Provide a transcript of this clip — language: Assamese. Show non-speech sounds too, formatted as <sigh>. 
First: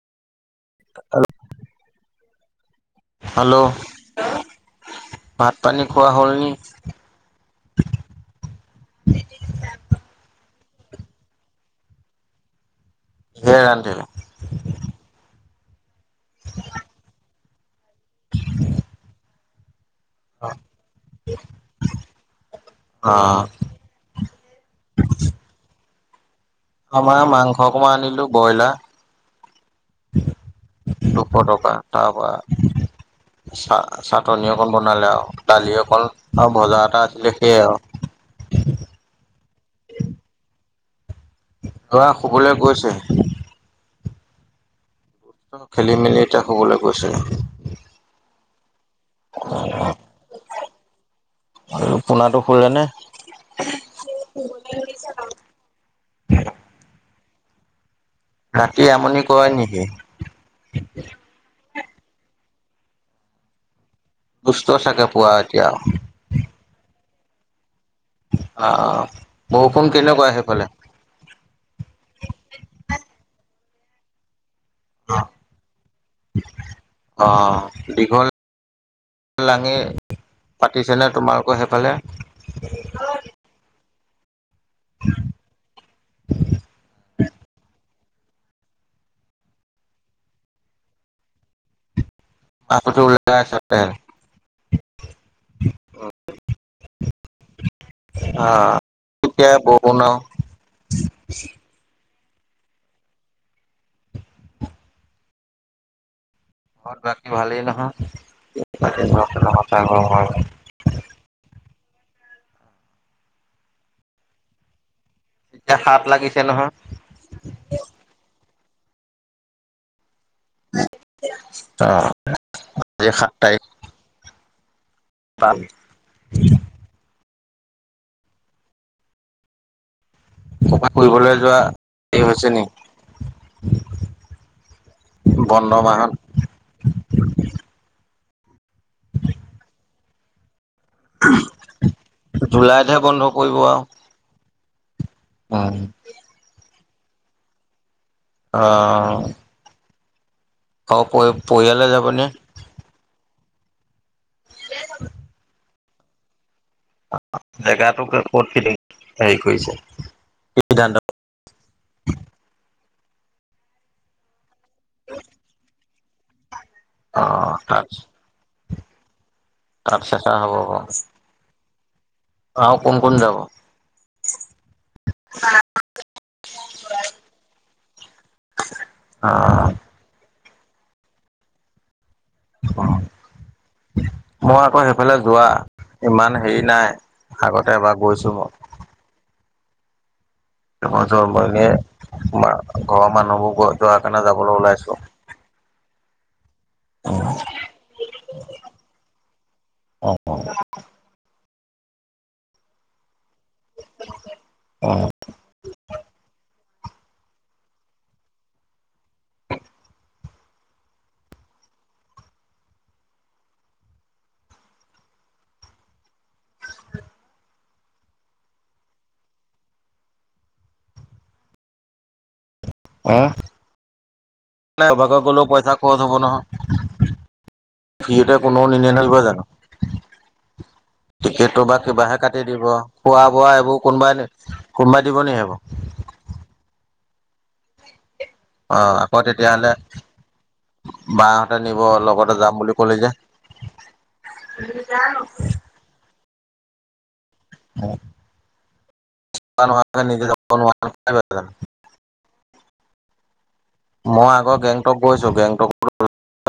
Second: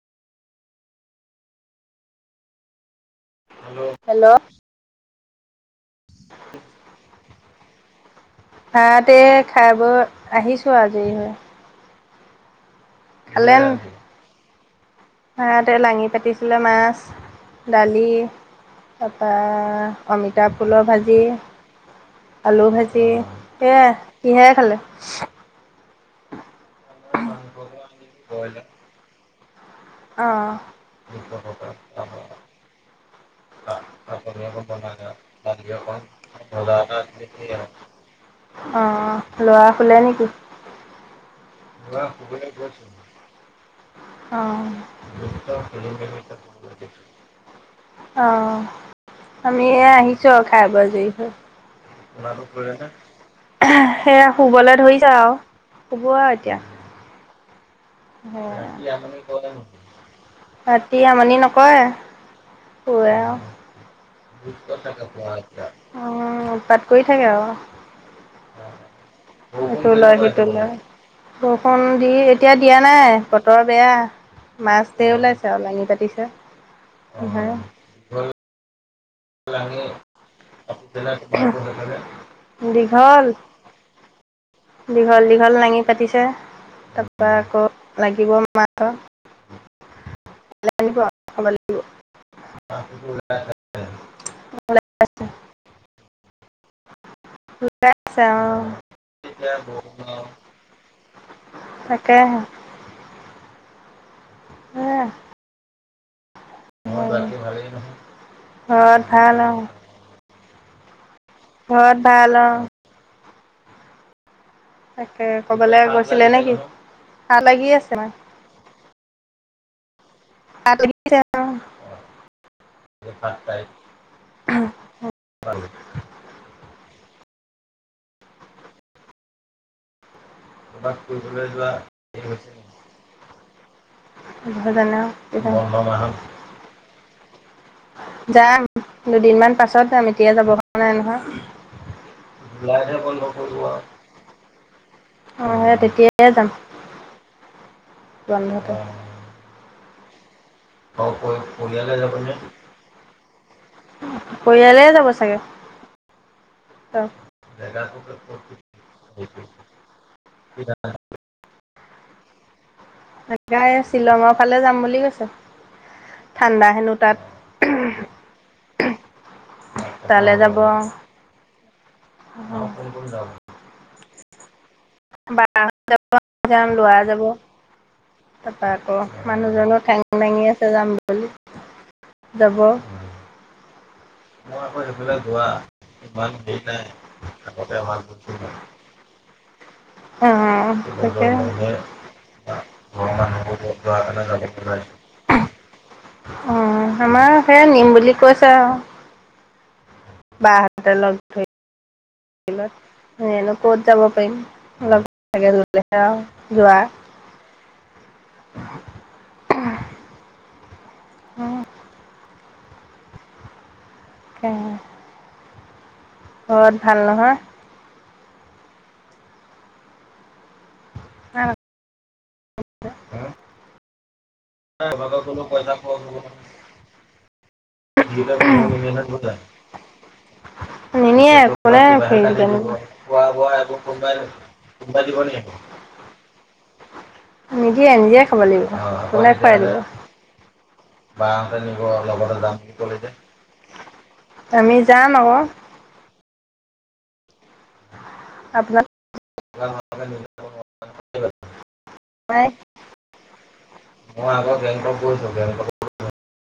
আৰু হেল্ল'হেল্ল' পাঠ পানী খোৱা হ'ল নি? ভাতে এই খাই বৈ আহিছ ছো আজি হয়। সিয়ে ৰান্ধে নে? ইয়াতে লাঙি পাতিছিলে মাছ, দালি, তাৰাপা অমিতা ফুলৰ ভাজি, আলু ভাজি, অ' সেয়াই কিহেৰে খালে? অ' মই মাংস অকমান আনিলো ব্ৰইলা। <unintelligible> টকা তাৰ পৰা অঁহ চা চাটনি অকণ বনালে অঁহ আৰু দালি অকণ আৰু ভজা এটা ল'ৰা আছিলে সেয়াই আৰু শুলে নেকি? ল'ৰা শুবলৈ গৈছে। অঁ। খেলি মেলি এতিয়া শুবলৈ গৈছে <unintelligible> অঁহ আমি এ আহিছো আও খাই বৈ আজৰি হৈ। পোৱাটো শুলে নে? সেয়া শুবলৈ ধৰিছে আও শুব আও এতিয়া। ৰাতি আমনি কৰে নেকি? ৰাতি আমনি নকৰে। <unintelligible> দুষ্ট চাগে পুৱা এতিয়া উৎপাত কৰি সেয়া অ' বৰষুণ সটো লয় কেনেকুৱা সিটো সেইফালে? লয়, বৰষুণ দি এতিয়া দিয়া নাই বতৰ বেয়া। মাছ ধেৰ ওলাইছে আৰু লাঙি পাতিছে। অহ কি <inaudible> বল পাতিছেনে তোমালোকৰ সেইফালে? দীঘল। দীঘল দীঘল লাঙি পাতিছে তাৰপৰা আকৌ। লাগিব মা অ'। লাগিব। আপুতো ওলাই আছে পে <inaudible> অ' অহ এতিয়া বৈ বনাওঁ। <inaudible> কেহে সেয়া ঘৰত বাকী ভালেই নহয় <unintelligible> ঘৰত বাকী ভাল ঘৰখনৰ অ' কথা <unintelligible> হয় ঘৰত ভাল অহ তাকে এতিয়া কবালে সাত গৈছিলে লাগিছে নেকি নহয়, ভাত লাগি আছে মায়ে হাত লাগি আছে অ'। আজি সাত তাৰিক <unintelligible> পাল। ক'ৰবাত কবাত ফুৰিবলৈ যোৱা হেৰি এই হৈছে নি হৈছেনি। উভ যানে অ'। বন্ধ মাহত। যাম। দুদিনমান পাছত যাম তিয়া যাব ক অনাই নহয়। জুলাইতহে বন্ধ পৰিব আউ। অ', উম, সেই তেতিয়াই যাম। অ। বন্ধতে অ, পৰি-পৰিয়ালে যাবনে? পৰিয়ালে যাব চাগে। জেগটোক ক'ত <unintelligible> হেৰি কৰিছে? কি সিদ্ধান্ত? জেগা এ চিলিংপ ফালে যাম বুলি কৈছে। ঠাণ্ডা হেনো তাত, অ', তাত তাত তালে যাব। অ' কোন কোন যাব? বা <unintelligible> লোৱা যাব। তাৰপা আকৌ অ', মানুহজনো ঠেঙ দাঙি আছ যাম বুলি। যাব। মই আকৌ সিফেলা যোৱা ইমান হেৰি নাই আগতে আাগতে এবাৰ আমাৰ <unintelligible> <unintelligible> মা ঘৰৰ মানুহবোৰ গ যোৱাৰ কাৰণে যাবলৈ ওলাইছো। অ' আমাৰ সেয়ে নিম বুলি কৈছে আৰু, অ', বা হাতে লগ ধৰি। <unintelligible> হেনো ক'ত যাব পাৰিম। অ', <unintelligible> আৰু। যোৱা <unintelligible> কে ঘৰত ভাল নহয়? <unintelligible> <unintelligible> এভাগত গ'লেও পইচা খৰচ হ'ব নহয়, ফ্ৰিতে কোনেও নিনিয়ে নহয় নিব জনো? নিনিয়ে টিকেটো বা কোনে কিবাহে ফ্ৰীত কাটি জানিব। দিব, খোৱা, বোৱা এইবোৰ কোনোবাই, কোনোবাই দিব নি, সেইবোৰ? নিদিয়ে, নিজে খাব লাগিব অ', আকৌ তেতিয়াহ'লে <unintelligible> বাহঁতে নিব লগতে যাম বুলি কলি যে, আমি যাম আকৌ। আপোনাক <unintelligible> <unintelligible> মই আগৰ গেংটক গৈঁছো গেংটকত <inaudible>